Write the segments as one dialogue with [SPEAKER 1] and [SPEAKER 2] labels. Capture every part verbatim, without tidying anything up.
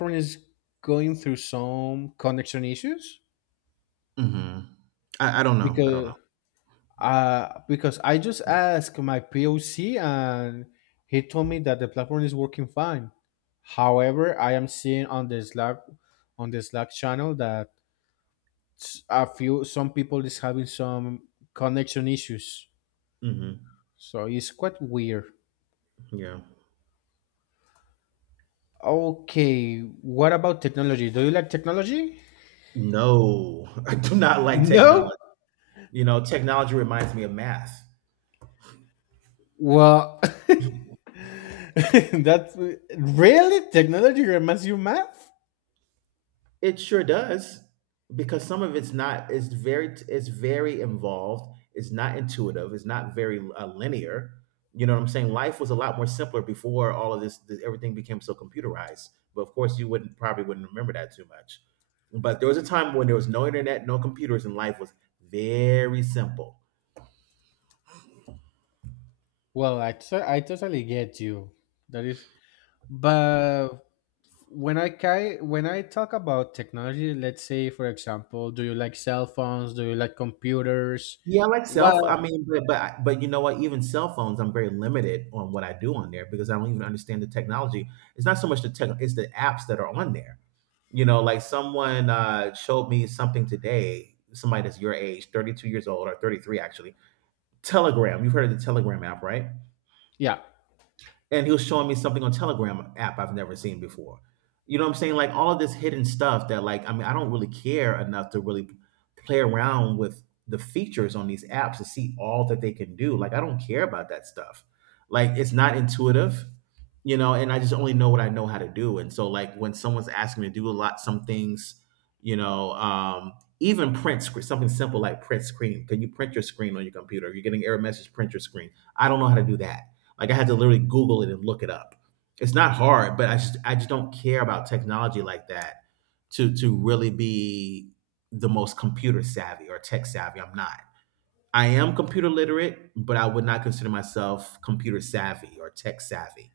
[SPEAKER 1] California is going through some connection issues
[SPEAKER 2] Mhm. I I don't know, I don't
[SPEAKER 1] because
[SPEAKER 2] know.
[SPEAKER 1] uh because I just asked my P O C and he told me that the platform is working fine. However, I am seeing on the Slack on the Slack channel that s- a few some people is having some connection issues.
[SPEAKER 2] Mhm,
[SPEAKER 1] So it's quite weird.
[SPEAKER 2] yeah.
[SPEAKER 1] Okay, what about technology? Do you like technology?
[SPEAKER 2] No, I do not like
[SPEAKER 1] No.
[SPEAKER 2] technology. You know, technology reminds me of math.
[SPEAKER 1] Well, That's really technology reminds you math?
[SPEAKER 2] It sure does, because some of it's not it's very it's very involved, it's not intuitive, it's not very, uh, linear, you know what I'm saying? Life was a lot more simpler before all of this th everything became so computerized, but of course, you wouldn't probably wouldn't remember that too much. But there was a time when there was no internet, no computers, and life was very simple.
[SPEAKER 1] Well, I t- I totally get you. That is, but when I ki- when I talk about technology, let's say for example, do you like cell phones? Do you like computers?
[SPEAKER 2] Yeah, I like
[SPEAKER 1] What?
[SPEAKER 2] self. I mean, but but but you know what? Even cell phones, I'm very limited on what I do on there because I don't even understand the technology. It's not so much the tech; it's the apps that are on there. You know, like someone uh, showed me something today. Somebody that's your age, thirty-two years old or thirty-three actually. Telegram. You've heard of the Telegram app, right?
[SPEAKER 1] Yeah,
[SPEAKER 2] And he was showing me something on Telegram app I've never seen before. You know what I'm saying? Like all of this hidden stuff that, like, I mean, I don't really care enough to really play around with the features on these apps to see all that they can do. Like I don't care about that stuff. Like it's not intuitive, you know, and I just only know what I know how to do. And so like when someone's asking me to do a lot some things, you know, um even print screen, something simple like print screen. Can you print your screen on your computer? You're getting error message, print your screen. I don't know how to do that, like I had to literally Google it and look it up. It's not hard, but I just I just don't care about technology like that to to really be the most computer savvy or tech savvy. I'm not. I am computer literate, but I would not consider myself computer savvy or tech savvy.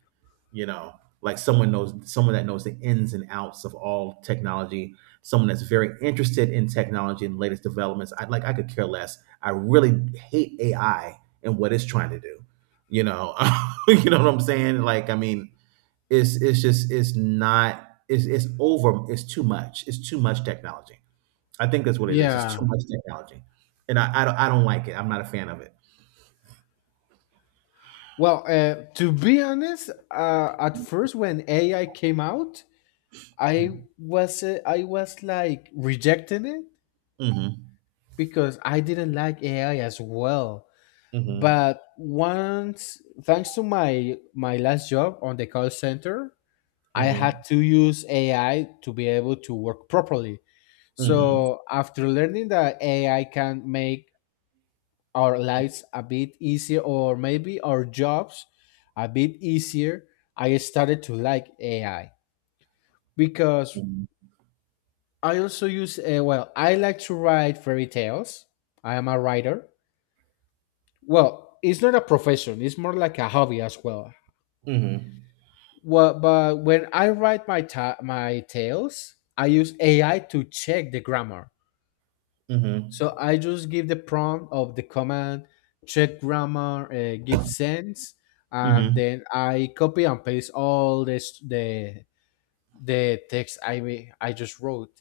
[SPEAKER 2] You know, like someone knows someone that knows the ins and outs of all technology, someone that's very interested in technology and latest developments. I like I could care less. I really hate A I and what it's trying to do. You know, you know what I'm saying? Like, I mean, it's it's just it's not it's it's over. It's too much. It's too much technology. I think that's what it is. It's too
[SPEAKER 1] yeah.
[SPEAKER 2] much technology, and I I don't, I don't like it. I'm not a fan of it.
[SPEAKER 1] Well, uh, to be honest, uh, at first when A I came out, I was uh, I was like rejecting it
[SPEAKER 2] Mm-hmm.
[SPEAKER 1] because I didn't like A I as well.
[SPEAKER 2] Mm-hmm.
[SPEAKER 1] But once, thanks to my my last job on the call center, I
[SPEAKER 2] Mm-hmm.
[SPEAKER 1] had to use AI to be able to work properly.
[SPEAKER 2] Mm-hmm.
[SPEAKER 1] So after learning that AI can make our lives a bit easier, or maybe our jobs a bit easier, I started to like AI because
[SPEAKER 2] Mm-hmm.
[SPEAKER 1] I also use, uh, well, I like to write fairy tales. I am a writer. Well, it's not a profession, it's more like a hobby as well. Well, but when I write my ta- my tails, I use A I to check the grammar. So
[SPEAKER 2] Mm-hmm.
[SPEAKER 1] I just give the prompt of the command, check grammar, uh, give sense, and
[SPEAKER 2] Mm-hmm.
[SPEAKER 1] then I copy and paste all this the the text I wi- I just wrote,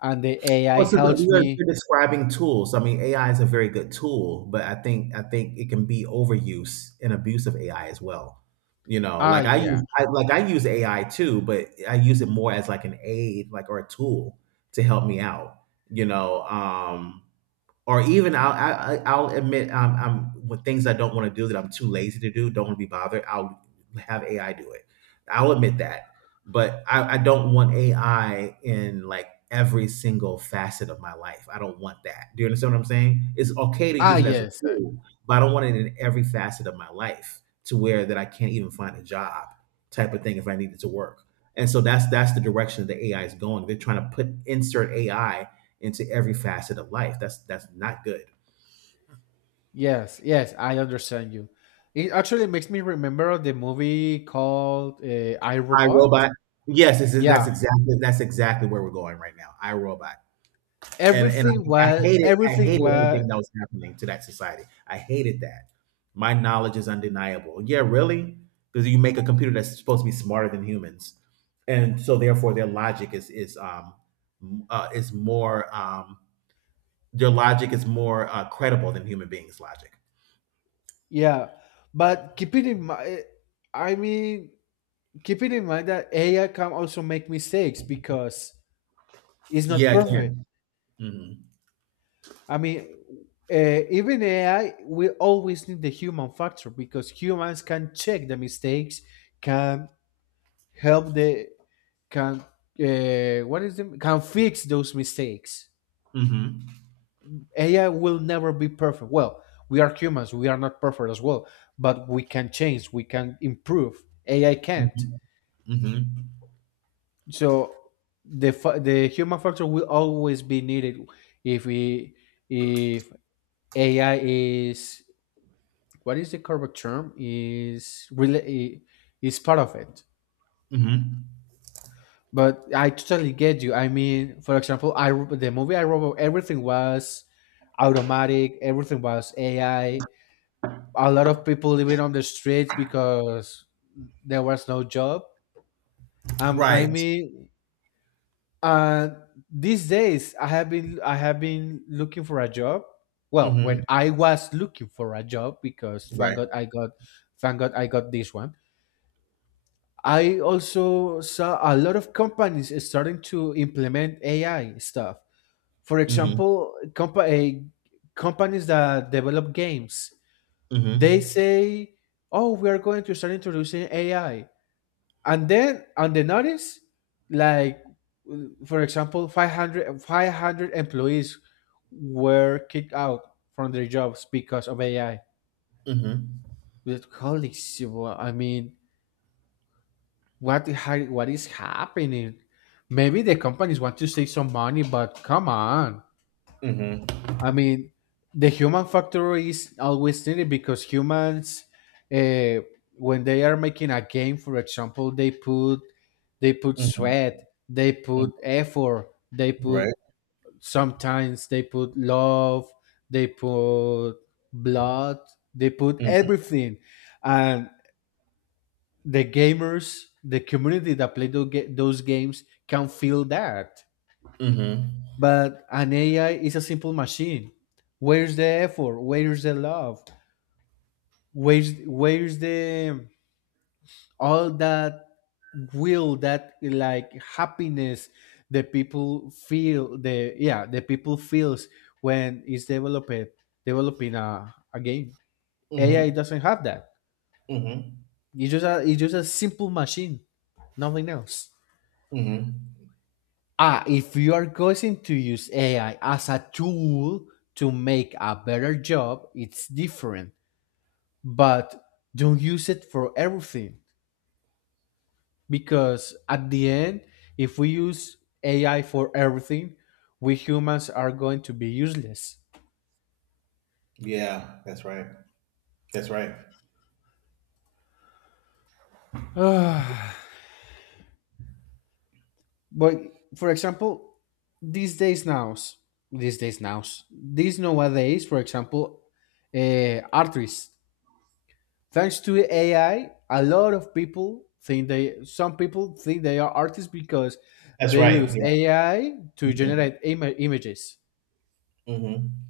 [SPEAKER 1] and the A I
[SPEAKER 2] Well, so the,
[SPEAKER 1] helps
[SPEAKER 2] you're,
[SPEAKER 1] me.
[SPEAKER 2] you're describing tools. I mean, A I is a very good tool, but I think I think it can be overuse and abuse of A I as well. You know,
[SPEAKER 1] Ah,
[SPEAKER 2] like I
[SPEAKER 1] yeah.
[SPEAKER 2] use I, like I use A I too, but I use it more as like an aid, like or a tool to help me out. You know, um, or even I'll I, I- will admit, um, I'm with things I don't want to do that I'm too lazy to do. Don't want to be bothered. I'll have A I do it. I'll admit that, but I, I don't want A I in like every single facet of my life. I don't want that. Do you understand what I'm saying? It's okay to
[SPEAKER 1] Ah,
[SPEAKER 2] use it as a
[SPEAKER 1] yes, uh,
[SPEAKER 2] tool, but I don't want it in every facet of my life to where that I can't even find a job type of thing if I needed to work. And so that's that's the direction the A I is going. They're trying to put insert A I into every facet of life. That's that's not good.
[SPEAKER 1] yes, yes, I understand you. It actually makes me remember the movie called, uh, I
[SPEAKER 2] I
[SPEAKER 1] Robot.
[SPEAKER 2] Robot. Yes, this is, that's
[SPEAKER 1] Yeah,
[SPEAKER 2] exactly that's exactly where we're going right now. I Robot, and and
[SPEAKER 1] everything
[SPEAKER 2] I, I
[SPEAKER 1] well
[SPEAKER 2] hated I
[SPEAKER 1] everything
[SPEAKER 2] hated
[SPEAKER 1] well,
[SPEAKER 2] everything that was happening to that society. I hated that. My knowledge is undeniable. Yeah, really, because you make a computer that's supposed to be smarter than humans, and so therefore their logic is is um uh, is more um their logic is more, uh, credible than human beings' logic.
[SPEAKER 1] yeah, but keep it in mind. I mean, keep it in mind that AI can also make mistakes because it's not
[SPEAKER 2] Yeah, it
[SPEAKER 1] perfect.
[SPEAKER 2] can.
[SPEAKER 1] I mean, uh, even AI, we always need the human factor because humans can check the mistakes, can help the, can, uh, what is it, can fix those mistakes.
[SPEAKER 2] Hmm. Hmm.
[SPEAKER 1] A I will never be perfect. Well, we are humans, we are not perfect as well, but we can change, we can improve. A I can't.
[SPEAKER 2] Hmm. Hmm.
[SPEAKER 1] So the fa- the human factor will always be needed if we, if A I is, what is the correct term, is really is part of it.
[SPEAKER 2] Mhm.
[SPEAKER 1] But I totally get you. I mean, for example, I the movie I wrote, everything was automatic, everything was A I, a lot of people living on the streets because there was no job. Um, I
[SPEAKER 2] Right.
[SPEAKER 1] mean, uh, these days I have been I have been looking for a job. Well, when
[SPEAKER 2] Mhm.
[SPEAKER 1] I was looking for a job, because thank
[SPEAKER 2] Right.
[SPEAKER 1] God I got, thank God I got this one. I also saw a lot of companies starting to implement A I stuff. For
[SPEAKER 2] Mhm.
[SPEAKER 1] example, compa- eh, companies that develop games, they
[SPEAKER 2] Mhm.
[SPEAKER 1] say, "Oh, we are going to start introducing A I." And then on the notice, like, for example, five hundred five hundred employees were kicked out from their jobs because of AI.
[SPEAKER 2] Mhm.
[SPEAKER 1] With- holy shit. Well, I mean, what the, what is happening? Maybe the companies want to save some money, but come on.
[SPEAKER 2] Mhm.
[SPEAKER 1] I mean, the human factor is always needed because humans, uh, when they are making a game, for example, they put they put
[SPEAKER 2] Mhm.
[SPEAKER 1] sweat, they
[SPEAKER 2] Mhm.
[SPEAKER 1] put effort, they put,
[SPEAKER 2] Right.
[SPEAKER 1] sometimes they put love, they put blood, they put
[SPEAKER 2] Mhm.
[SPEAKER 1] everything, and the gamers, the community that play those, ga- those games, can feel that.
[SPEAKER 2] Mhm.
[SPEAKER 1] But an A I is a simple machine. Where's the effort? Where's the love? Where's, where's the, all that will that, like, happiness the people feel? The, yeah, the people feels when it's developed developing a, a game. A I doesn't have that.
[SPEAKER 2] Mhm.
[SPEAKER 1] It's just a, it's just a simple machine, nothing else.
[SPEAKER 2] Mhm.
[SPEAKER 1] Ah, if you are going to use A I as a tool to make a better job, it's different. But don't use it for everything, because at the end, if we use A I for everything, we humans are going to be useless.
[SPEAKER 2] Yeah, that's right. That's right.
[SPEAKER 1] But for example, these days nows, these days nows, these nowadays, for example, uh, artists. Thanks to A I, a lot of people think they, some people think they are artists because
[SPEAKER 2] That's
[SPEAKER 1] they
[SPEAKER 2] right.
[SPEAKER 1] use A I to
[SPEAKER 2] Yeah. Mm-hmm.
[SPEAKER 1] generate ima- images.
[SPEAKER 2] Mm-hmm.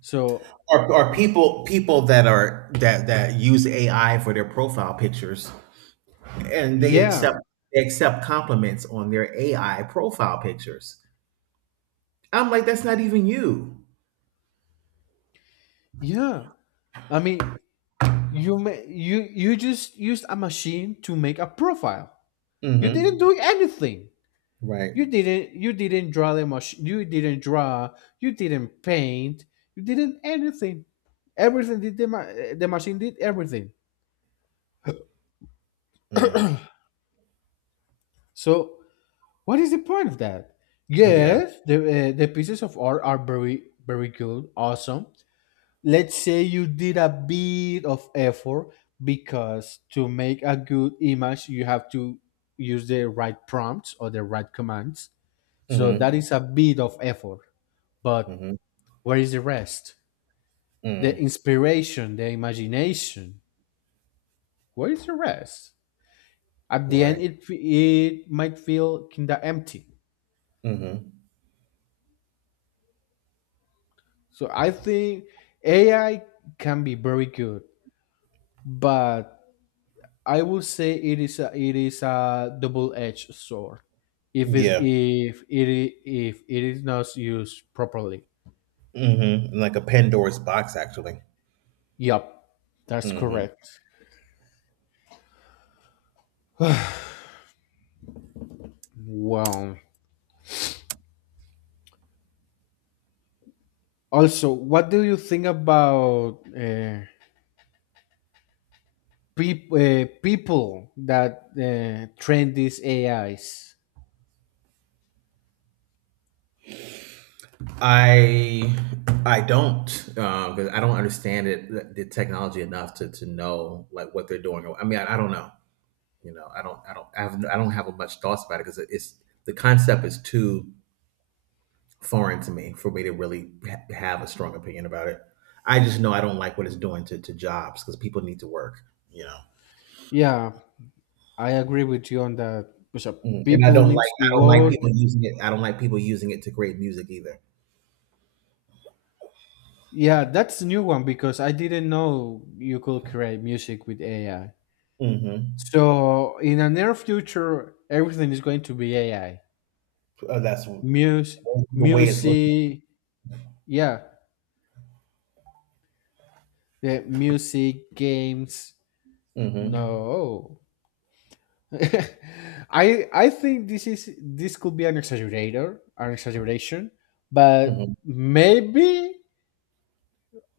[SPEAKER 1] So
[SPEAKER 2] Are, are people people that are that that use A I for their profile pictures, and they
[SPEAKER 1] yeah,
[SPEAKER 2] accept they accept compliments on their A I profile pictures. I'm like, that's not even you.
[SPEAKER 1] yeah. I mean, you ma- you you just used a machine to make a profile. You didn't
[SPEAKER 2] Mm-hmm.
[SPEAKER 1] do anything.
[SPEAKER 2] Right.
[SPEAKER 1] You didn't you didn't draw the machine. You didn't draw. You didn't paint. You didn't anything. Everything did the ma- the machine did everything.
[SPEAKER 2] Mm.
[SPEAKER 1] So what is the point of that?
[SPEAKER 2] Yeah.
[SPEAKER 1] Yes, the, uh, the pieces of art are very, very good, awesome. Let's say you did a bit of effort because to make a good image, you have to use the right prompts or the right commands. So that
[SPEAKER 2] Mm-hmm.
[SPEAKER 1] is a bit of effort. But
[SPEAKER 2] Mhm.
[SPEAKER 1] where is the rest? The
[SPEAKER 2] Mm.
[SPEAKER 1] inspiration, the imagination. Where is the rest? At the end,
[SPEAKER 2] Right.
[SPEAKER 1] it it might feel kinda empty.
[SPEAKER 2] Mhm.
[SPEAKER 1] So I think A I can be very good, but I would say it is a, it is a double-edged sword if it's,
[SPEAKER 2] Yeah.
[SPEAKER 1] if it I- if it is not used properly.
[SPEAKER 2] Mhm. Like a Pandora's box, actually.
[SPEAKER 1] Yep, that's
[SPEAKER 2] Mhm.
[SPEAKER 1] correct. Wow. Also, what do you think about uh, peop- uh, people that, uh, train these A Is?
[SPEAKER 2] I I don't, because I don't understand it the the technology enough to to know, like, what they're doing. I mean, I, I don't know. You know, I don't I don't I, have, no, I don't have much thoughts about it, because it's the concept is too foreign to me for me to really ha- have a strong opinion about it. I just know I don't like what it's doing to, to jobs, because people need to work. You know.
[SPEAKER 1] Yeah, I agree with you on that. Because, uh,
[SPEAKER 2] Mm, and I
[SPEAKER 1] people
[SPEAKER 2] don't like
[SPEAKER 1] need to
[SPEAKER 2] I don't like
[SPEAKER 1] work.
[SPEAKER 2] people using it. I don't like people using it to create music either.
[SPEAKER 1] Yeah, that's the new one because I didn't know you could create music with A I.
[SPEAKER 2] Mhm.
[SPEAKER 1] So in a near future, everything is going to be A I.
[SPEAKER 2] Uh, that's w-
[SPEAKER 1] Music,
[SPEAKER 2] the way it's looking.
[SPEAKER 1] music, yeah, the music, games.
[SPEAKER 2] Mhm.
[SPEAKER 1] No, I I think this is this could be an exaggerator, an exaggeration, but
[SPEAKER 2] Mhm.
[SPEAKER 1] maybe,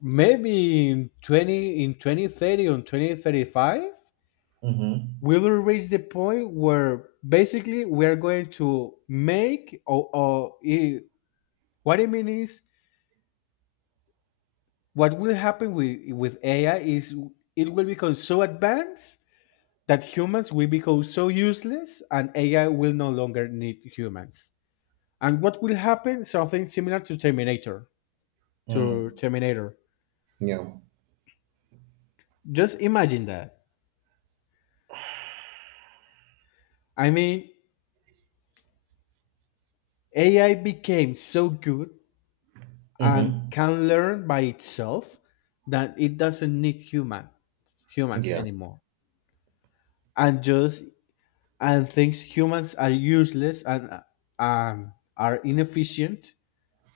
[SPEAKER 1] maybe in twenty in twenty thirty on twenty thirty-five.
[SPEAKER 2] Mhm.
[SPEAKER 1] We'll reach the point where basically we're going to make, or, or i- what I mean is what will happen with with A I is it will become so advanced that humans will become so useless, and A I will no longer need humans. And what will happen? Something similar to Terminator. To
[SPEAKER 2] Mm.
[SPEAKER 1] Terminator.
[SPEAKER 2] Yeah.
[SPEAKER 1] Just imagine that. I mean, A I became so good and
[SPEAKER 2] Mhm.
[SPEAKER 1] can learn by itself that it doesn't need human humans
[SPEAKER 2] Yeah.
[SPEAKER 1] anymore, and just, and thinks humans are useless and, uh, um, are inefficient,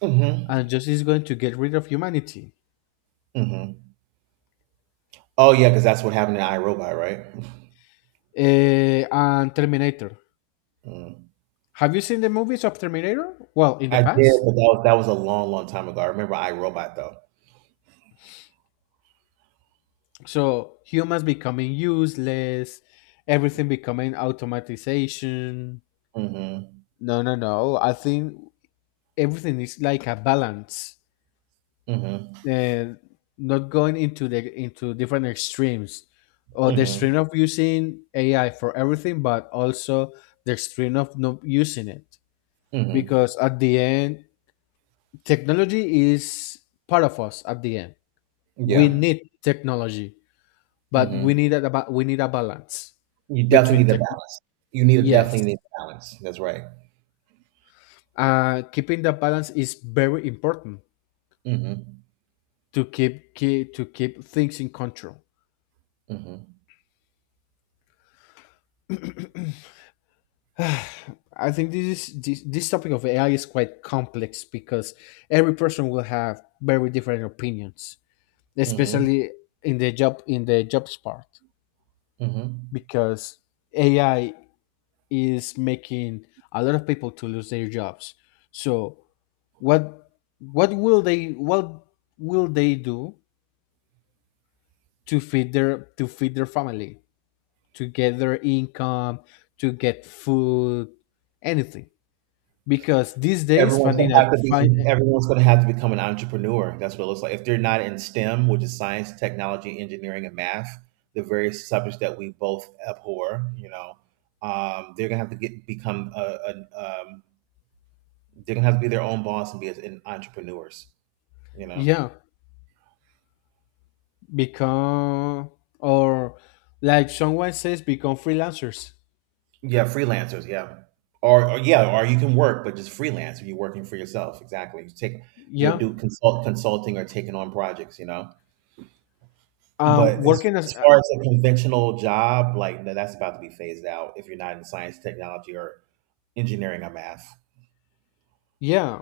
[SPEAKER 2] Mhm.
[SPEAKER 1] and just is going to get rid of humanity.
[SPEAKER 2] Mhm. Oh yeah, because that's what happened in iRobot, right?
[SPEAKER 1] Eh, and Terminator,
[SPEAKER 2] Mm.
[SPEAKER 1] have you seen the movies of Terminator? Well, in the
[SPEAKER 2] I did,
[SPEAKER 1] past,
[SPEAKER 2] but that was that was a long, long time ago. I remember iRobot though.
[SPEAKER 1] so humans becoming useless, everything becoming automatization.
[SPEAKER 2] Mhm.
[SPEAKER 1] No, no, no, I think everything is like a balance.
[SPEAKER 2] Mhm.
[SPEAKER 1] uh, Not going into the into different extremes, or the
[SPEAKER 2] Mhm.
[SPEAKER 1] extreme of using A I for everything, but also the extreme of not using it.
[SPEAKER 2] Mhm.
[SPEAKER 1] Because at the end, technology is part of us. At the end, we
[SPEAKER 2] Yeah.
[SPEAKER 1] need technology, but we
[SPEAKER 2] Mhm.
[SPEAKER 1] need a ba- we need a balance
[SPEAKER 2] You definitely
[SPEAKER 1] between
[SPEAKER 2] need a
[SPEAKER 1] tech.
[SPEAKER 2] balance. You need a
[SPEAKER 1] Yes,
[SPEAKER 2] Definitely need a balance. That's right.
[SPEAKER 1] uh, keeping the balance is very important
[SPEAKER 2] Mhm.
[SPEAKER 1] to keep, keep to keep things in control.
[SPEAKER 2] Mhm.
[SPEAKER 1] I think this is this, this topic of A I is quite complex because every person will have very different opinions,
[SPEAKER 2] Mhm,
[SPEAKER 1] especially in the job in the jobs part,
[SPEAKER 2] mhm.
[SPEAKER 1] because A I is making a lot of people to lose their jobs. So what, what will they what will they do to feed their to feed their family, to get their income, to get food, anything? Because these days,
[SPEAKER 2] Everyone's gonna
[SPEAKER 1] finding a
[SPEAKER 2] have to be
[SPEAKER 1] find,
[SPEAKER 2] Everyone's gonna have to become an entrepreneur. That's what it looks like. If they're not in STEM, which is science, technology, engineering, and math, the various subjects that we both abhor, you know, um, they're gonna have to get become a, a, um, they're gonna have to be their own boss and be as in entrepreneurs, you know.
[SPEAKER 1] yeah, become, or like someone says, become freelancers.
[SPEAKER 2] Yeah, freelancers. Yeah, or, or yeah, or you can work, but just freelance. You're working for yourself. Exactly. You take, you know,
[SPEAKER 1] Yeah,
[SPEAKER 2] do consult consulting or taking on projects. You know. But
[SPEAKER 1] um,
[SPEAKER 2] as
[SPEAKER 1] working as,
[SPEAKER 2] as
[SPEAKER 1] uh,
[SPEAKER 2] far as a conventional job, like, no, that's about to be phased out if you're not in science, technology, or engineering or math.
[SPEAKER 1] yeah.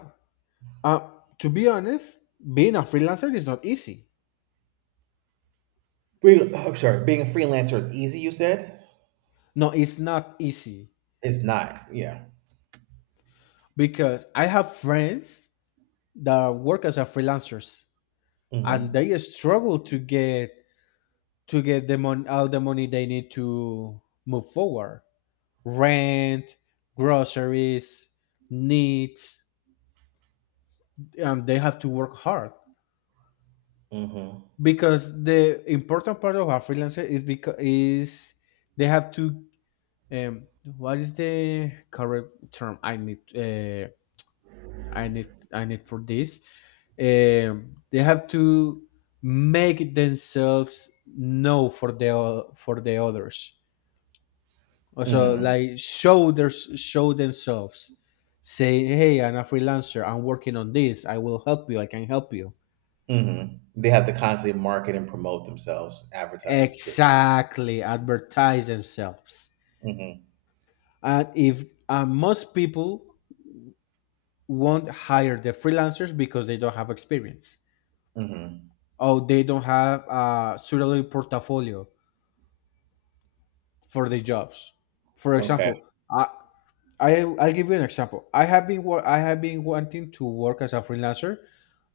[SPEAKER 1] Uh, to be honest, being a freelancer is not easy.
[SPEAKER 2] Being, I'm sorry, being a freelancer is easy, you said?
[SPEAKER 1] No, it's not easy
[SPEAKER 2] It's not. Yeah.
[SPEAKER 1] because I have friends that work as a freelancers, and
[SPEAKER 2] Mm-hmm.
[SPEAKER 1] they struggle to get, to get the mon- all the money they need to move forward. Rent, groceries, needs. Um, they have to work hard
[SPEAKER 2] Mm-hmm.
[SPEAKER 1] because the important part of a freelancer is because is they have to, um what is the correct term I need, uh, i need I need for this, um they have to make themselves know for the o- for the others, also,
[SPEAKER 2] Mm-hmm.
[SPEAKER 1] like, show their show themselves, say, "Hey, I'm a freelancer, I'm working on this, I will help you, I can help you."
[SPEAKER 2] Mm-hmm. They have to constantly market and promote themselves, advertise.
[SPEAKER 1] Exactly, advertise themselves.
[SPEAKER 2] Mm-hmm.
[SPEAKER 1] And if, uh, most people won't hire the freelancers because they don't have experience,
[SPEAKER 2] Mm-hmm.
[SPEAKER 1] or they don't have a suitable portfolio for the jobs. For
[SPEAKER 2] Okay.
[SPEAKER 1] example, i I, I'll give you an example. I have been wor- I have been wanting to work as a freelancer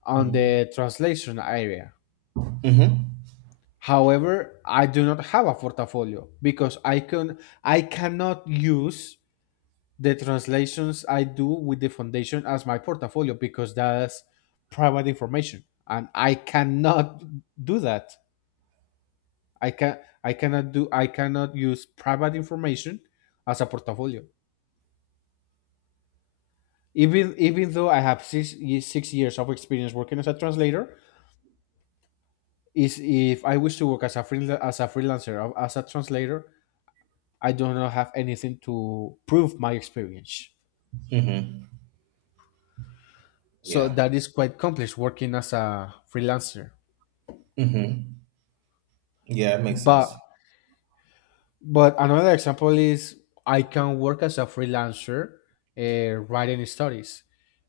[SPEAKER 1] on
[SPEAKER 2] Mm-hmm.
[SPEAKER 1] the translation area.
[SPEAKER 2] Mm-hmm.
[SPEAKER 1] However, I do not have a portfolio because I can I cannot use the translations I do with the foundation as my portfolio because that's private information and I cannot do that. I can I cannot do, I cannot use private information as a portfolio. Even, even though I have six six years of experience working as a translator, is if I wish to work as a freelancer as a freelancer as a translator, I do not have anything to prove my experience.
[SPEAKER 2] Mm-hmm.
[SPEAKER 1] So
[SPEAKER 2] Yeah.
[SPEAKER 1] that is quite complex working as a freelancer.
[SPEAKER 2] Mm-hmm. Yeah, it makes
[SPEAKER 1] But
[SPEAKER 2] sense.
[SPEAKER 1] But another example is I can work as a freelancer uh, writing stories.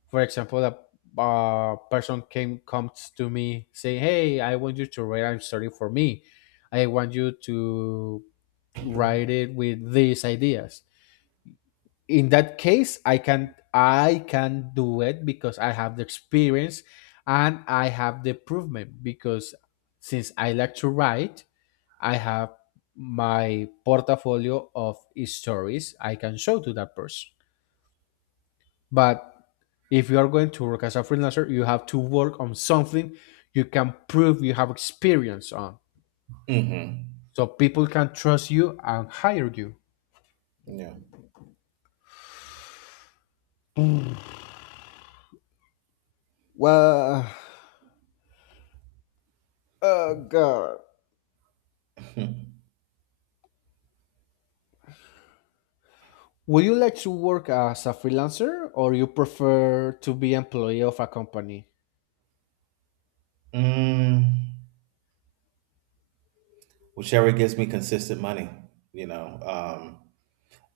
[SPEAKER 1] For example, a, a person came comes to me saying, "Hey, I want you to write a story for me. I want you to write it with these ideas." In that case, I can I can do it because I have the experience and I have the improvement because since I like to write I have my portfolio of stories I can show to that person. But if you are going to work as a freelancer, you have to work on something you can prove you have experience on.
[SPEAKER 2] Mm-hmm.
[SPEAKER 1] So people can trust you and hire you.
[SPEAKER 2] Yeah.
[SPEAKER 1] Would you like to work as a freelancer or you prefer to be employee of a company?
[SPEAKER 2] mm Whichever gives me consistent money, you know, um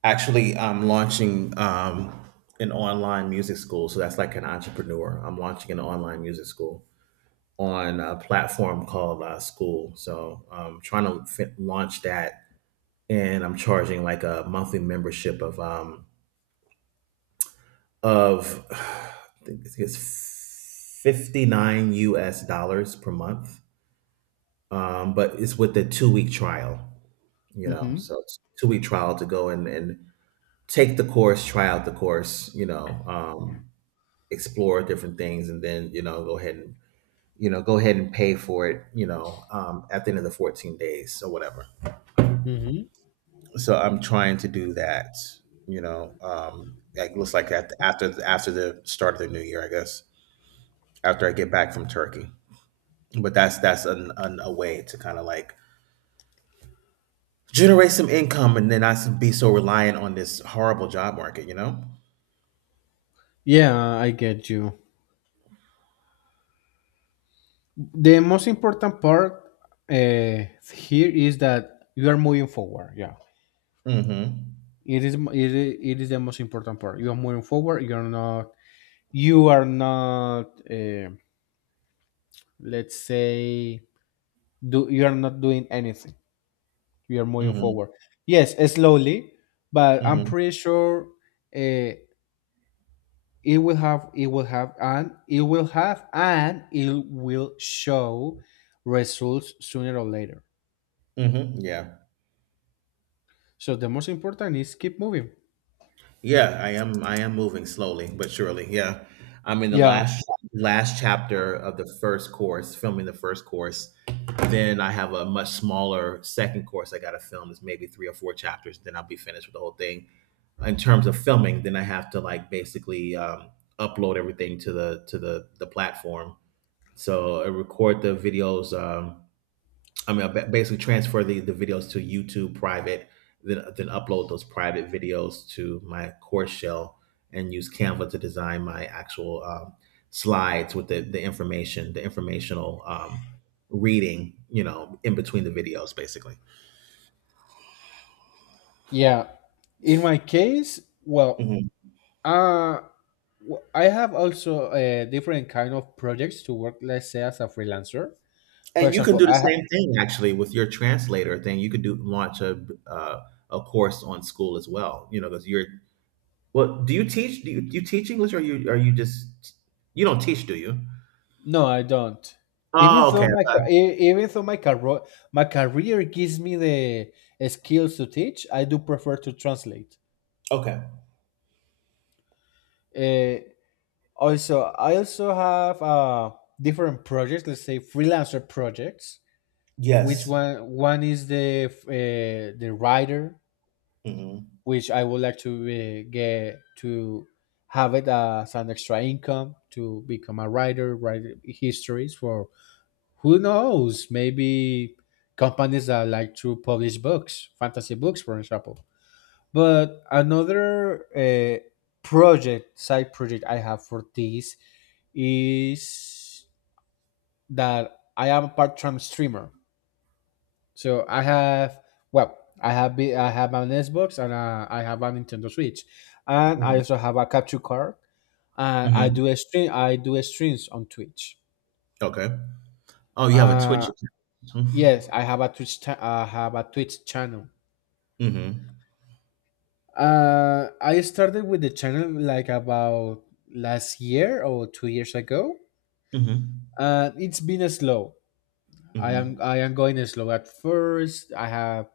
[SPEAKER 2] actually, I'm launching, um an online music school, so that's like an entrepreneur. I'm launching an online music school on a platform called, uh, school, so I'm trying to fi- launch that, and I'm charging like a monthly membership of um of I think it's fifty-nine U S dollars per month, um but it's with the two week trial, you know,
[SPEAKER 1] hmm
[SPEAKER 2] so it's a two week trial to go and and take the course, try out the course, you know, um, explore different things, and then, you know, go ahead and, you know, go ahead and pay for it, you know, um, at the end of the fourteen days or whatever.
[SPEAKER 1] hmm
[SPEAKER 2] So I'm trying to do that, you know, um, like, looks like, at, after after the start of the new year, I guess, after I get back from Turkey. But that's that's an, an, a way to kind of like generate some income and then not s- be so reliant on this horrible job market, you know.
[SPEAKER 1] Yeah, I get you. The most important part uh, here is that you are moving forward. Yeah.
[SPEAKER 2] Mm-hmm.
[SPEAKER 1] It is it, is- it is the most important part. You are moving forward. You're not you are not uh, let's say do you are not doing anything. You are moving
[SPEAKER 2] Mm-hmm.
[SPEAKER 1] forward. Yes, slowly, but I'm
[SPEAKER 2] Mm-hmm.
[SPEAKER 1] pretty sure uh, it will have it will have and it will have and it will show results sooner or later.
[SPEAKER 2] Mm-hmm. Yeah.
[SPEAKER 1] So the most important is keep moving.
[SPEAKER 2] Yeah, I am. I am moving slowly but surely. Yeah, I'm in the
[SPEAKER 1] Yeah.
[SPEAKER 2] last last chapter of the first course, filming the first course. Then I have a much smaller second course I got to film. It's maybe three or four chapters. Then I'll be finished with the whole thing. In terms of filming, then I have to like basically, um, upload everything to the to the the platform. So I record the videos. Um, I mean, I ba- basically transfer the, the videos to YouTube private, then then upload those private videos to my course shell and use Canva to design my actual, um, slides with the, the information, the informational, um, reading, you know, in between the videos, basically.
[SPEAKER 1] Yeah. In my case, well,
[SPEAKER 2] Mhm.
[SPEAKER 1] Uh, w- I have also uh, different kind of projects to work. Let's say as a freelancer, for
[SPEAKER 2] And you can
[SPEAKER 1] example,
[SPEAKER 2] do the
[SPEAKER 1] I ha-
[SPEAKER 2] same thing actually with your translator thing. You could do launch a, uh, a course on school as well. You know, because you're well. do you teach? Do you, do you teach English, or you are you just, you don't teach? Do you?
[SPEAKER 1] no, I don't. Even
[SPEAKER 2] Oh, okay.
[SPEAKER 1] though my
[SPEAKER 2] I
[SPEAKER 1] ca- e- even though my career my career gives me the uh, skills to teach, I do prefer to translate.
[SPEAKER 2] Okay.
[SPEAKER 1] Uh, also, I also have uh, different projects. Let's say freelancer projects. Which
[SPEAKER 2] Yes.
[SPEAKER 1] one? One is the f- uh, the writer,
[SPEAKER 2] Hmm.
[SPEAKER 1] which I would like to uh, get to have it as an extra income to become a writer, write histories for who knows, maybe companies that like to publish books, fantasy books, for example. But another uh, project, side project I have for this is that I am a part time streamer. So I have well, I have be, I have an Xbox and uh, I have a Nintendo Switch, and I
[SPEAKER 2] Hmm.
[SPEAKER 1] also have a capture card. And I
[SPEAKER 2] Hmm.
[SPEAKER 1] do a stream. I do a streams on Twitch.
[SPEAKER 2] Okay. Oh, you have a Twitch
[SPEAKER 1] Uh,
[SPEAKER 2] account.
[SPEAKER 1] yes, I have a Twitch. Cha- I have a Twitch channel.
[SPEAKER 2] Hmm.
[SPEAKER 1] Uh, I started with the channel like about last year or two years ago.
[SPEAKER 2] Hmm.
[SPEAKER 1] Uh, it's been slow. I am
[SPEAKER 2] Hmm.
[SPEAKER 1] I am going slow at first. I have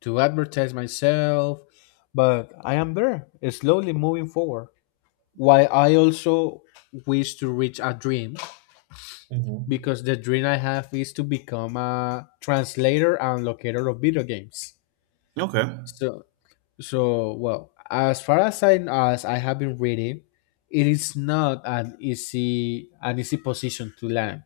[SPEAKER 1] to advertise myself, but I am there, slowly moving forward. Why I also wish to reach a dream
[SPEAKER 2] Hmm.
[SPEAKER 1] because the dream I have is to become a translator and locator of video games.
[SPEAKER 2] Okay.
[SPEAKER 1] So so well, as far as I as I have been reading, it is not an easy an easy position to land.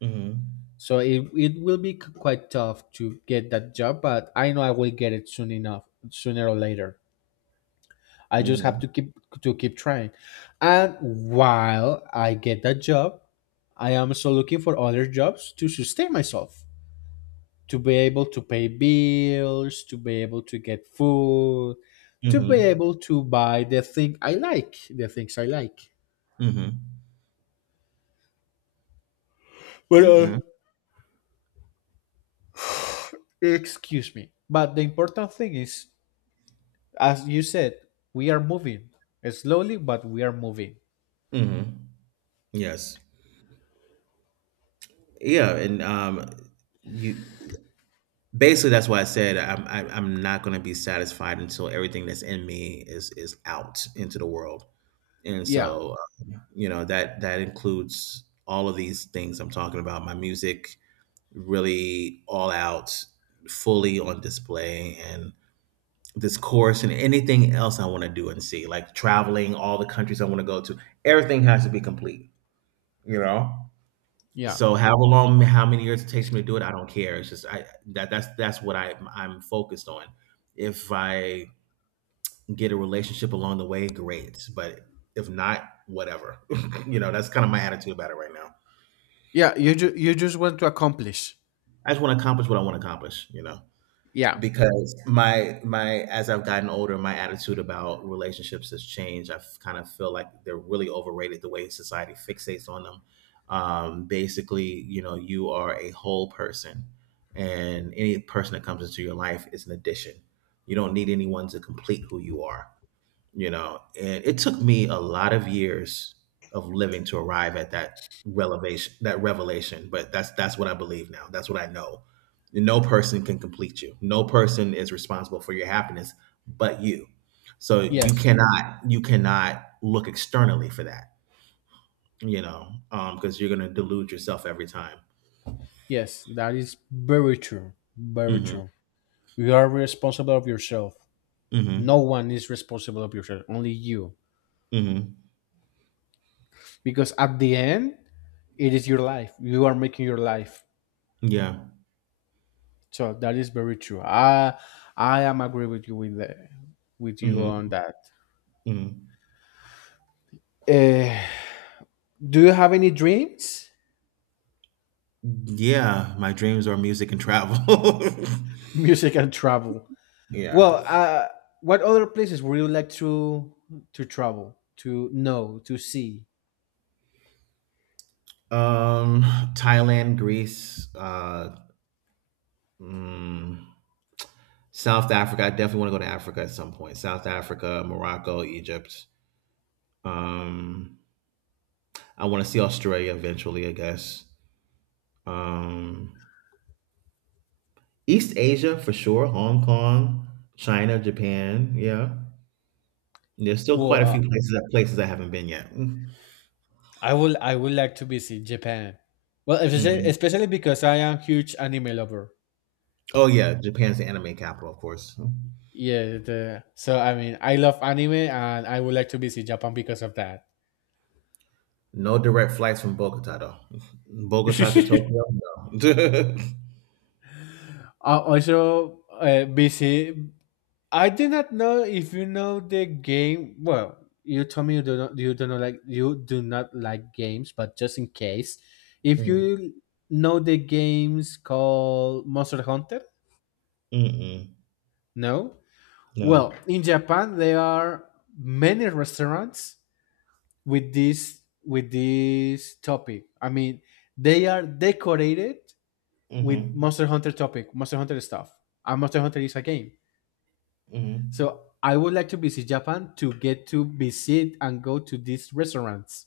[SPEAKER 2] Hmm.
[SPEAKER 1] So it, it will be c- quite tough to get that job, but I know I will get it soon enough, sooner or later. I just have
[SPEAKER 2] Hmm.
[SPEAKER 1] to keep to keep trying. And while I get that job, I am also looking for other jobs to sustain myself, to be able to pay bills, to be able to get food,
[SPEAKER 2] Hmm.
[SPEAKER 1] to
[SPEAKER 2] Hmm.
[SPEAKER 1] be able to buy the thing I like, the things I like. But uh,
[SPEAKER 2] Okay.
[SPEAKER 1] excuse me. But the important thing is, as you said, we are moving slowly, but we are moving.
[SPEAKER 2] Hmm. Yes. Yeah, and um, you basically that's why I said I'm I, I'm not going to be satisfied until everything that's in me is is out into the world, and
[SPEAKER 1] Yeah,
[SPEAKER 2] so uh, you know that that includes all of these things I'm talking about, my music, really all out, fully on display. And this course and anything else I want to do and see, like traveling, all the countries I want to go to, everything has to be complete, you know?
[SPEAKER 1] yeah,
[SPEAKER 2] So how long, how many years it takes me to do it, I don't care. It's just I that that's that's what I I'm focused on. If I get a relationship along the way, great. But if not, whatever. you know, that's kind of my attitude about it right now.
[SPEAKER 1] yeah. You ju- you just want to accomplish.
[SPEAKER 2] I just want to accomplish what I want to accomplish. You know.
[SPEAKER 1] Yeah.
[SPEAKER 2] Because my my as I've gotten older, my attitude about relationships has changed. I kind of feel like they're really overrated the way society fixates on them. Um, basically, you know, you are a whole person, and any person that comes into your life is an addition. You don't need anyone to complete who you are you know and it took me a lot of years of living to arrive at that revelation that revelation. But that's that's what I believe now, that's what I know. No person can complete you, no person is responsible for your happiness but you. So you
[SPEAKER 1] Yes.
[SPEAKER 2] cannot you cannot look externally for that. You know um because you're gonna delude yourself every time.
[SPEAKER 1] Yes, that is very true. Very
[SPEAKER 2] Hmm.
[SPEAKER 1] true. You are responsible of yourself. No
[SPEAKER 2] Hmm.
[SPEAKER 1] one is responsible of yourself, only you.
[SPEAKER 2] Hmm.
[SPEAKER 1] Because at the end, it is your life. You are making your life.
[SPEAKER 2] Yeah.
[SPEAKER 1] So that is very true. I I am agree with you with the, with you on
[SPEAKER 2] Hmm.
[SPEAKER 1] that.
[SPEAKER 2] Hmm.
[SPEAKER 1] Uh, do you have any dreams?
[SPEAKER 2] Yeah, my dreams are music and travel.
[SPEAKER 1] Music and travel.
[SPEAKER 2] Yeah.
[SPEAKER 1] Well, uh, what other places would you like to to travel, to know, to see?
[SPEAKER 2] Um, Thailand, Greece, uh, mm, South Africa. I definitely want to go to Africa at some point. South Africa, Morocco, Egypt. Um, I want to see Australia eventually, I guess. Um, East Asia for sure. Hong Kong, China, Japan. Yeah, there's still
[SPEAKER 1] Well,
[SPEAKER 2] quite a
[SPEAKER 1] uh,
[SPEAKER 2] few places places I haven't been yet. Hmm.
[SPEAKER 1] I will. I would like to visit Japan. Well, especially especially because I am huge anime lover.
[SPEAKER 2] Oh yeah, Japan's the anime capital, of course.
[SPEAKER 1] Yeah, the, so I mean, I love anime, and I would like to visit Japan because of that.
[SPEAKER 2] No direct flights from Bogota though. Bogota to Tokyo. No.
[SPEAKER 1] Uh, also, uh, visit. I do not know if you know the game. Well, you told me you do not you do not like you do not like games, but just in case, if
[SPEAKER 2] Mm.
[SPEAKER 1] you know the games called Monster Hunter,
[SPEAKER 2] Mm-mm.
[SPEAKER 1] no. Well,
[SPEAKER 2] No.
[SPEAKER 1] in Japan there are many restaurants with this with this topic. I mean, they are decorated with
[SPEAKER 2] Mm-hmm.
[SPEAKER 1] Monster Hunter topic, Monster Hunter stuff. And Monster Hunter is a game. So
[SPEAKER 2] Mm-hmm.
[SPEAKER 1] I would like to visit Japan to get to visit and go to these restaurants.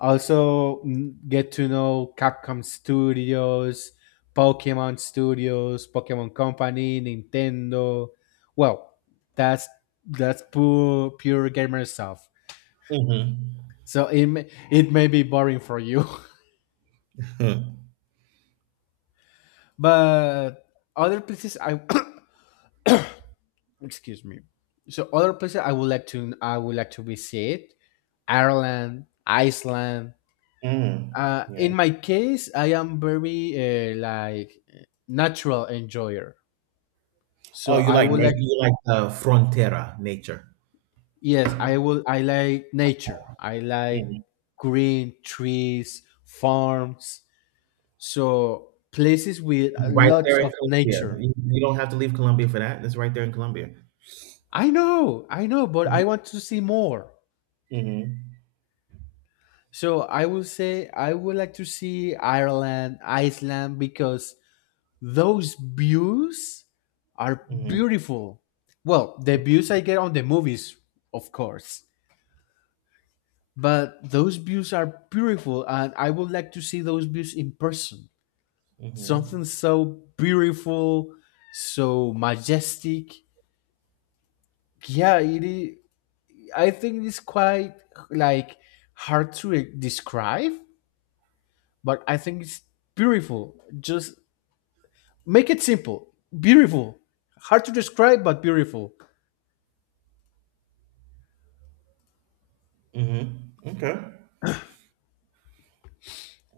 [SPEAKER 1] Also mm, get to know Capcom Studios, Pokemon Studios, Pokemon Company, Nintendo. Well, that's that's pure pure gamer stuff.
[SPEAKER 2] Mm-hmm.
[SPEAKER 1] So it may, it may be boring for you, but other places I excuse me. So other places I would like to I would like to visit Ireland, Iceland.
[SPEAKER 2] Mm.
[SPEAKER 1] Uh,
[SPEAKER 2] Yeah.
[SPEAKER 1] in my case, I am very uh, like natural enjoyer.
[SPEAKER 2] Oh,
[SPEAKER 1] So
[SPEAKER 2] you
[SPEAKER 1] I
[SPEAKER 2] like na-
[SPEAKER 1] would like
[SPEAKER 2] you like uh, frontera nature.
[SPEAKER 1] yes, I will I like nature. I like
[SPEAKER 2] Hmm.
[SPEAKER 1] green trees, farms, so places with
[SPEAKER 2] It's right
[SPEAKER 1] lots
[SPEAKER 2] there in
[SPEAKER 1] of
[SPEAKER 2] Colombia.
[SPEAKER 1] nature.
[SPEAKER 2] You, you don't have to leave Colombia for that. It's right there in Colombia.
[SPEAKER 1] I know, I know, but I
[SPEAKER 2] Mm-hmm.
[SPEAKER 1] want to see more.
[SPEAKER 2] Mm-hmm.
[SPEAKER 1] So I will say I would like to see Ireland, Iceland because those views are beautiful. Well, the views I get on the movies, of course, but those views are beautiful, and I would like to see those views in person.
[SPEAKER 2] Mm-hmm.
[SPEAKER 1] Something so beautiful, so majestic. Yeah, it is, I think it's quite like hard to e- describe, but I think it's beautiful. Just make it simple, beautiful. Hard to describe, but beautiful.
[SPEAKER 2] Mm-hmm. Okay.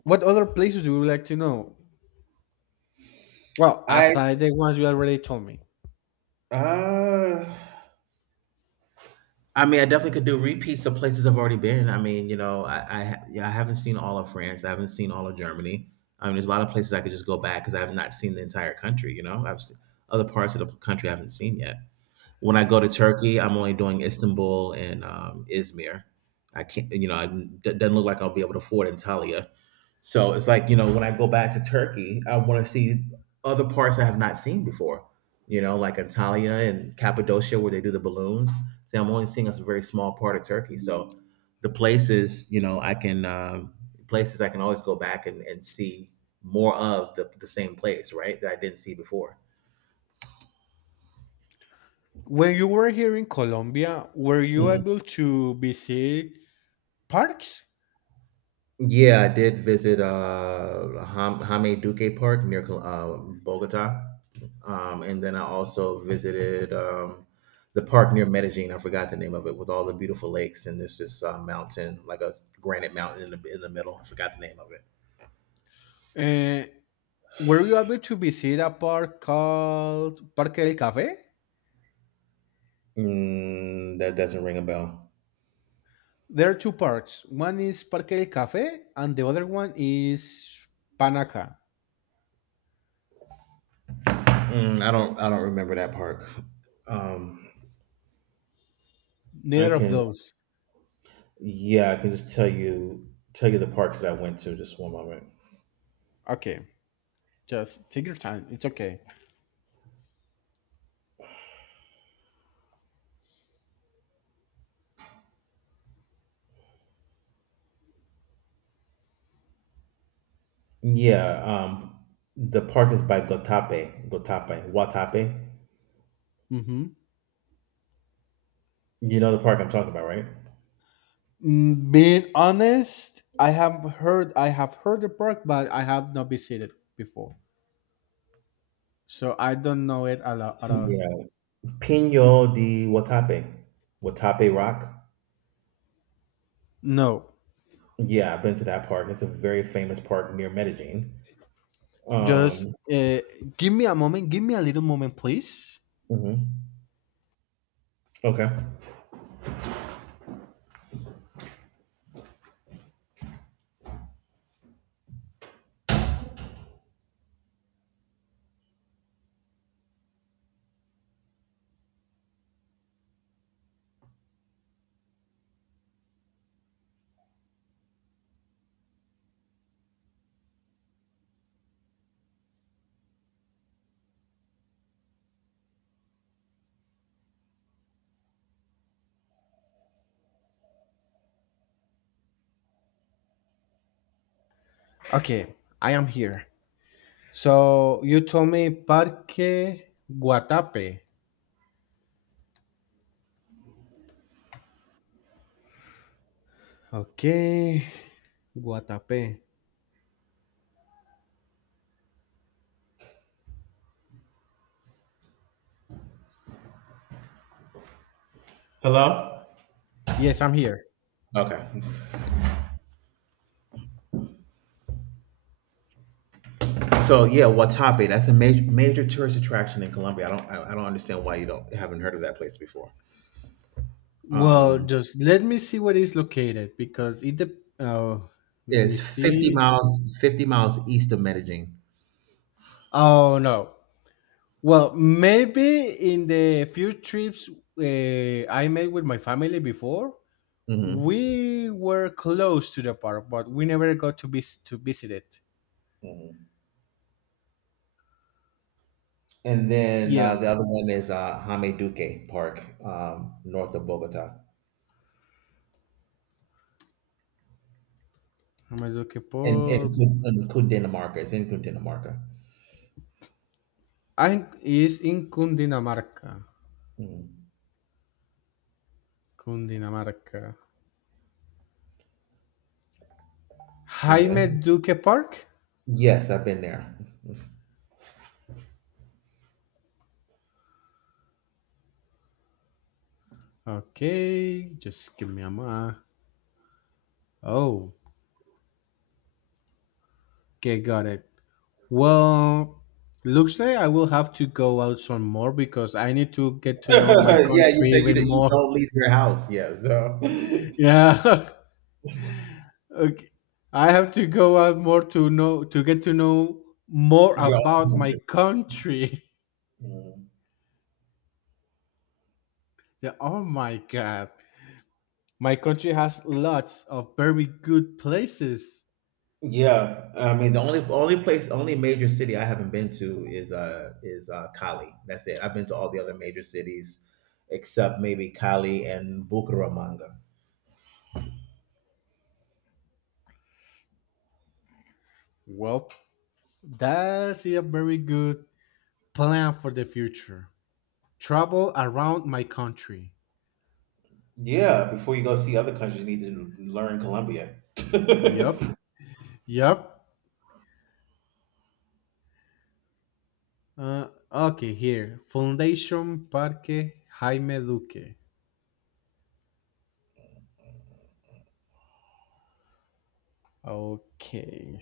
[SPEAKER 1] What other places do you like to know? Well,
[SPEAKER 2] I
[SPEAKER 1] aside the ones you already told me.
[SPEAKER 2] uh I mean, I definitely could do repeats of places I've already been. I mean, you know, I I, ha- yeah, I haven't seen all of France. I haven't seen all of Germany. I mean, there's a lot of places I could just go back because I have not seen the entire country. You know, I've seen other parts of the country I haven't seen yet. When I go to Turkey, I'm only doing Istanbul and um, Izmir. I can't, you know, I, it doesn't look like I'll be able to afford Antalya. So it's like, you know, when I go back to Turkey, I want to see other parts I have not seen before, you know, like Antalya and Cappadocia where they do the balloons. See, I'm only seeing a very small part of Turkey. So the places, you know, I can, um, places I can always go back and, and see more of the, the same place, right? That I didn't see before.
[SPEAKER 1] When you were here in Colombia, were you
[SPEAKER 2] Mhm.
[SPEAKER 1] able to visit parks?
[SPEAKER 2] Yeah, I did visit uh Ham- Jaime Duque Park near Col- uh, Bogota. Um, and then I also visited um, the park near Medellin. I forgot the name of it with all the beautiful lakes and there's this uh, mountain, like a granite mountain in the in the middle. I forgot the name of it.
[SPEAKER 1] Uh, were you able to visit a park called Parque del Café?
[SPEAKER 2] Mm, that doesn't ring a bell.
[SPEAKER 1] There are two parks. One is Parque del Café and the other one is Panaca.
[SPEAKER 2] Mm, I don't I don't remember that park. Um, I
[SPEAKER 1] Neither of
[SPEAKER 2] can
[SPEAKER 1] those.
[SPEAKER 2] yeah, I can just tell you tell you the parks that I went to. Just one moment.
[SPEAKER 1] Okay, just take your time. It's okay.
[SPEAKER 2] Yeah, um, the park is by Gotape, Gotape, Watape.
[SPEAKER 1] hmm
[SPEAKER 2] You know the park I'm talking about, right?
[SPEAKER 1] Mm, being honest, I have heard I have heard the park, but I have not visited before, so I don't know it a lot. At all.
[SPEAKER 2] Yeah, Pino de Watape, Watape Rock.
[SPEAKER 1] No,
[SPEAKER 2] Yeah, I've been to that park. It's a very famous park near Medellin.
[SPEAKER 1] just
[SPEAKER 2] Um,
[SPEAKER 1] uh, give me a moment. Give me a little moment, please.
[SPEAKER 2] mhm. Okay.
[SPEAKER 1] Okay, I am here. So you told me Parque Guatape. Okay, Guatape.
[SPEAKER 2] Hello.
[SPEAKER 1] Yes, I'm here.
[SPEAKER 2] Okay. So yeah, Watape. That's a major major tourist attraction in Colombia. I don't I, I don't understand why you don't haven't heard of that place before.
[SPEAKER 1] Well,
[SPEAKER 2] Um,
[SPEAKER 1] just let me see where it's located because it. De- oh, let me
[SPEAKER 2] it's 50
[SPEAKER 1] see.
[SPEAKER 2] miles fifty miles east of Medellin.
[SPEAKER 1] Oh no. Well, maybe in the few trips uh, I made with my family before,
[SPEAKER 2] Hmm.
[SPEAKER 1] we were close to the park, but we never got to vis- to visit it.
[SPEAKER 2] Hmm. And then
[SPEAKER 1] Yeah,
[SPEAKER 2] uh, the other one is uh, Jaime Duque Park, um, north of Bogota,
[SPEAKER 1] me lo que
[SPEAKER 2] in
[SPEAKER 1] por
[SPEAKER 2] in, Cu- in Cundinamarca. It's in Cundinamarca.
[SPEAKER 1] I is in Cundinamarca.
[SPEAKER 2] Mm.
[SPEAKER 1] Cundinamarca. Jaime
[SPEAKER 2] Yes,
[SPEAKER 1] Duque Park.
[SPEAKER 2] yes, I've been there.
[SPEAKER 1] Okay, just give me a moment. Oh, okay, got it. Well, looks like I will have to go out some more because I need to get to know my
[SPEAKER 2] Yeah, you
[SPEAKER 1] country
[SPEAKER 2] said you
[SPEAKER 1] even
[SPEAKER 2] don't- you
[SPEAKER 1] more.
[SPEAKER 2] don't leave your house. Yeah, so
[SPEAKER 1] Yeah. Okay. I have to go out more to know to get to know more
[SPEAKER 2] you're all
[SPEAKER 1] about my
[SPEAKER 2] country.
[SPEAKER 1] country.
[SPEAKER 2] Mm.
[SPEAKER 1] Yeah, oh my god. My country has lots of very good places.
[SPEAKER 2] Yeah, I mean the only only place, only major city I haven't been to is uh is uh Cali. That's it. I've been to all the other major cities except maybe Cali and Bucaramanga.
[SPEAKER 1] Well, that's a very good plan for the future. Travel around my country.
[SPEAKER 2] Yeah, before you go see other countries, you need to learn Colombia.
[SPEAKER 1] Yup. Yep. Uh, okay, here. Foundation Parque Jaime Duque. Okay,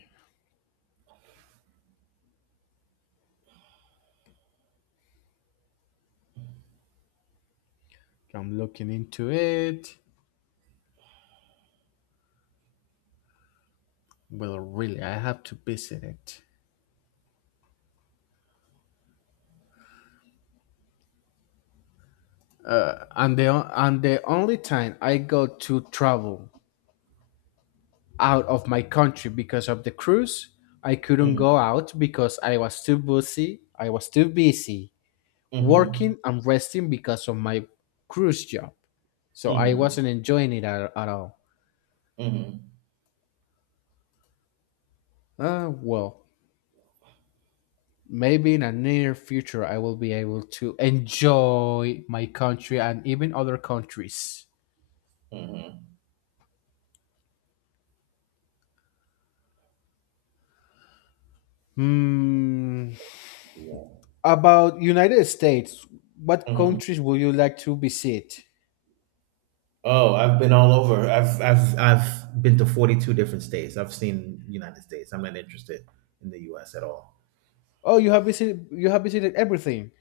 [SPEAKER 1] I'm looking into it. Well, really, I have to visit it. Uh, and the o- and the only time I go to travel out of my country because of the cruise, I couldn't
[SPEAKER 2] Hmm.
[SPEAKER 1] go out because I was too busy. I was too busy
[SPEAKER 2] Hmm.
[SPEAKER 1] working and resting because of my cruise job. So I
[SPEAKER 2] Hmm.
[SPEAKER 1] wasn't enjoying it at, at all.
[SPEAKER 2] Hmm.
[SPEAKER 1] Uh, well, maybe in a near future, I will be able to enjoy my country and even other countries.
[SPEAKER 2] Hmm.
[SPEAKER 1] Hmm.
[SPEAKER 2] Yeah.
[SPEAKER 1] About United States, what
[SPEAKER 2] Hmm.
[SPEAKER 1] countries would you like to visit?
[SPEAKER 2] Oh, I've been all over. I've I've I've been to forty-two different states. I've seen United States. I'm not interested in the U S at all.
[SPEAKER 1] Oh, you have visited. You have visited everything.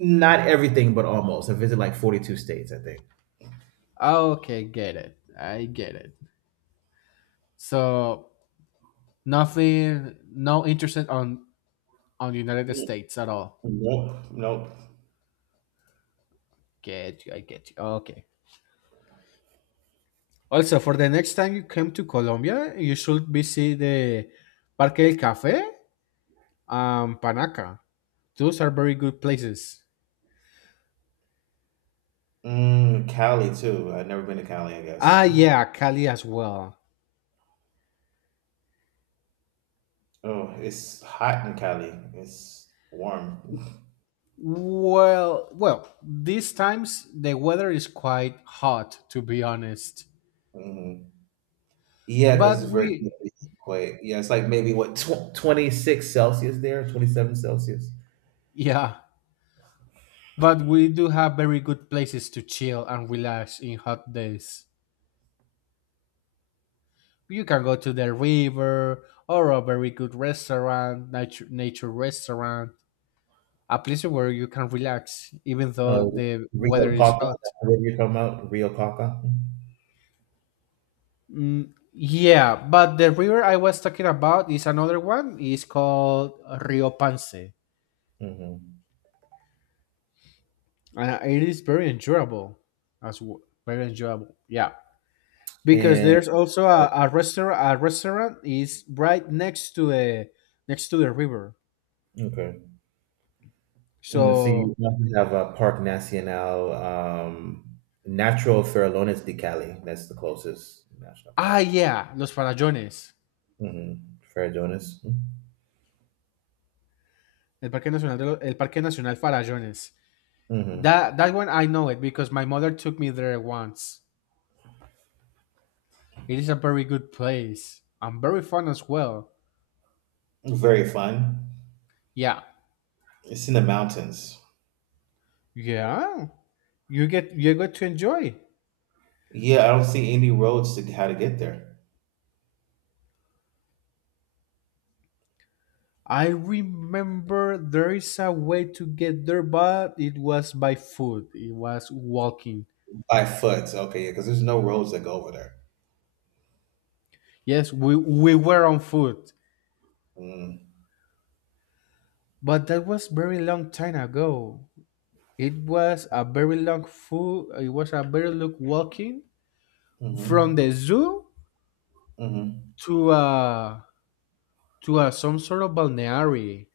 [SPEAKER 2] Not everything, but almost. I visited like forty-two states, I think.
[SPEAKER 1] Okay, get it. I get it. So nothing, no interest on on United States at all.
[SPEAKER 2] Nope, nope.
[SPEAKER 1] Get you. I get you. Okay. Also, for the next time you come to Colombia, you should visit the Parque del Café, um, Panaca. Those are very good places.
[SPEAKER 2] Mm, Cali too. I've never been to Cali, I
[SPEAKER 1] Ah,
[SPEAKER 2] guess.
[SPEAKER 1] yeah, Cali as well.
[SPEAKER 2] Oh, it's hot in Cali. It's warm.
[SPEAKER 1] Well, well, these times the weather is quite hot, to be honest.
[SPEAKER 2] Yeah, cause
[SPEAKER 1] But
[SPEAKER 2] it's very
[SPEAKER 1] we,
[SPEAKER 2] quite yeah, it's like maybe what tw twenty-six Celsius there, twenty-seven Celsius.
[SPEAKER 1] yeah, but we do have very good places to chill and relax in hot days. You can go to the river or a very good restaurant, nature, nature restaurant, a place where you can relax even though
[SPEAKER 2] Oh,
[SPEAKER 1] the
[SPEAKER 2] Rio
[SPEAKER 1] weather is
[SPEAKER 2] Caca,
[SPEAKER 1] hot.
[SPEAKER 2] that's the river you're talking about, Rio Caca?
[SPEAKER 1] Mm, yeah, but the river I was talking about is another one. It's called Rio Pance, and
[SPEAKER 2] Mhm.
[SPEAKER 1] it is very enjoyable, as w- very enjoyable. Yeah, because
[SPEAKER 2] And
[SPEAKER 1] there's also
[SPEAKER 2] uh,
[SPEAKER 1] a, a restaurant. A restaurant is right next to the next to the river.
[SPEAKER 2] okay. And let's see, you
[SPEAKER 1] So
[SPEAKER 2] also have, uh, Parque Nacional, um, Natural Farallones de Cali, that's the closest national
[SPEAKER 1] ah
[SPEAKER 2] park.
[SPEAKER 1] yeah, Los Farallones,
[SPEAKER 2] Mhm, Farallones.
[SPEAKER 1] el Parque Nacional de lo- el Parque Nacional Farallones.
[SPEAKER 2] Mhm.
[SPEAKER 1] That that one I know it because my mother took me there once. It is a very good place and very fun as well.
[SPEAKER 2] Very fun.
[SPEAKER 1] Yeah.
[SPEAKER 2] It's in the mountains.
[SPEAKER 1] Yeah, you get you got to enjoy.
[SPEAKER 2] Yeah, I don't see any roads to how to get there.
[SPEAKER 1] I remember there is a way to get there, but it was by foot. It was walking.
[SPEAKER 2] By foot, okay, yeah, because there's no roads that go over there.
[SPEAKER 1] Yes, we we were on foot,
[SPEAKER 2] Mm,
[SPEAKER 1] but that was very long time ago. It was a very long foot. It was a very long walking
[SPEAKER 2] mm-hmm,
[SPEAKER 1] from the zoo
[SPEAKER 2] mm-hmm,
[SPEAKER 1] to uh to uh, some sort of balneary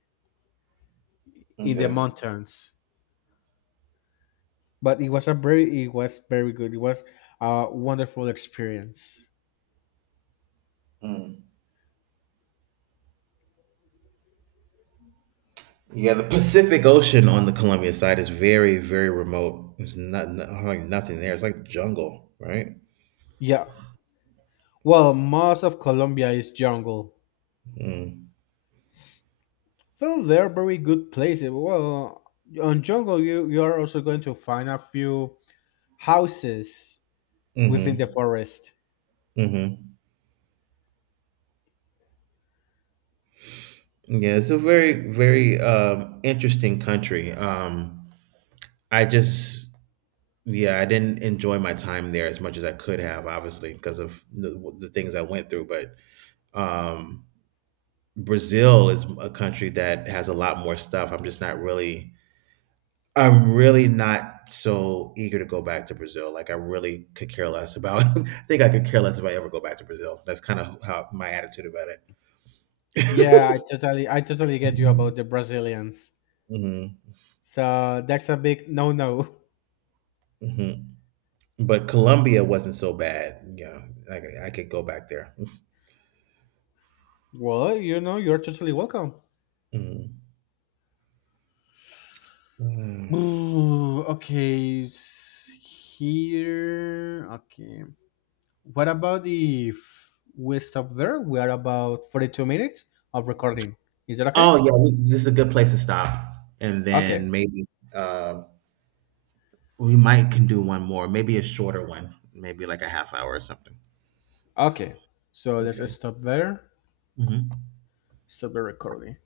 [SPEAKER 1] in the
[SPEAKER 2] okay.
[SPEAKER 1] mountains. But it was a very it was very good. It was a wonderful experience.
[SPEAKER 2] Mm. Yeah, the Pacific Ocean on the Columbia side is very, very remote. There's not, not like nothing there. It's like jungle, right?
[SPEAKER 1] Yeah. Well, most of Colombia is jungle.
[SPEAKER 2] Mm,
[SPEAKER 1] Well, they're very good places. Well, on jungle, you you are also going to find a few houses within the
[SPEAKER 2] mm-hmm,
[SPEAKER 1] forest.
[SPEAKER 2] mm-hmm. Yeah, it's a very, very um, interesting country. Um, I just, yeah, I didn't enjoy my time there as much as I could have, obviously, because of the, the things I went through. But um, Brazil is a country that has a lot more stuff. I'm just not really I'm really not so eager to go back to Brazil. Like I really could care less about. I think I could care less if I ever go back to Brazil. That's kind of how my attitude about
[SPEAKER 1] Yeah,
[SPEAKER 2] it.
[SPEAKER 1] I totally I totally get you about the Brazilians.
[SPEAKER 2] Hmm.
[SPEAKER 1] So that's a big no no.
[SPEAKER 2] Hmm. But Colombia wasn't so bad. Yeah, I could, I could go back there.
[SPEAKER 1] Well, you know, you're totally welcome.
[SPEAKER 2] Mhm. Mm.
[SPEAKER 1] Ooh, okay, s- here. Okay. What about if we stop there? We are about forty-two minutes of recording. Is that okay?
[SPEAKER 2] Oh yeah, we, this is a good place to stop, and
[SPEAKER 1] Okay,
[SPEAKER 2] then maybe uh, We might can do one more, maybe a shorter one, maybe like a half hour or something.
[SPEAKER 1] okay. So let's
[SPEAKER 2] Okay.
[SPEAKER 1] stop there.
[SPEAKER 2] Hmm.
[SPEAKER 1] Stop the recording.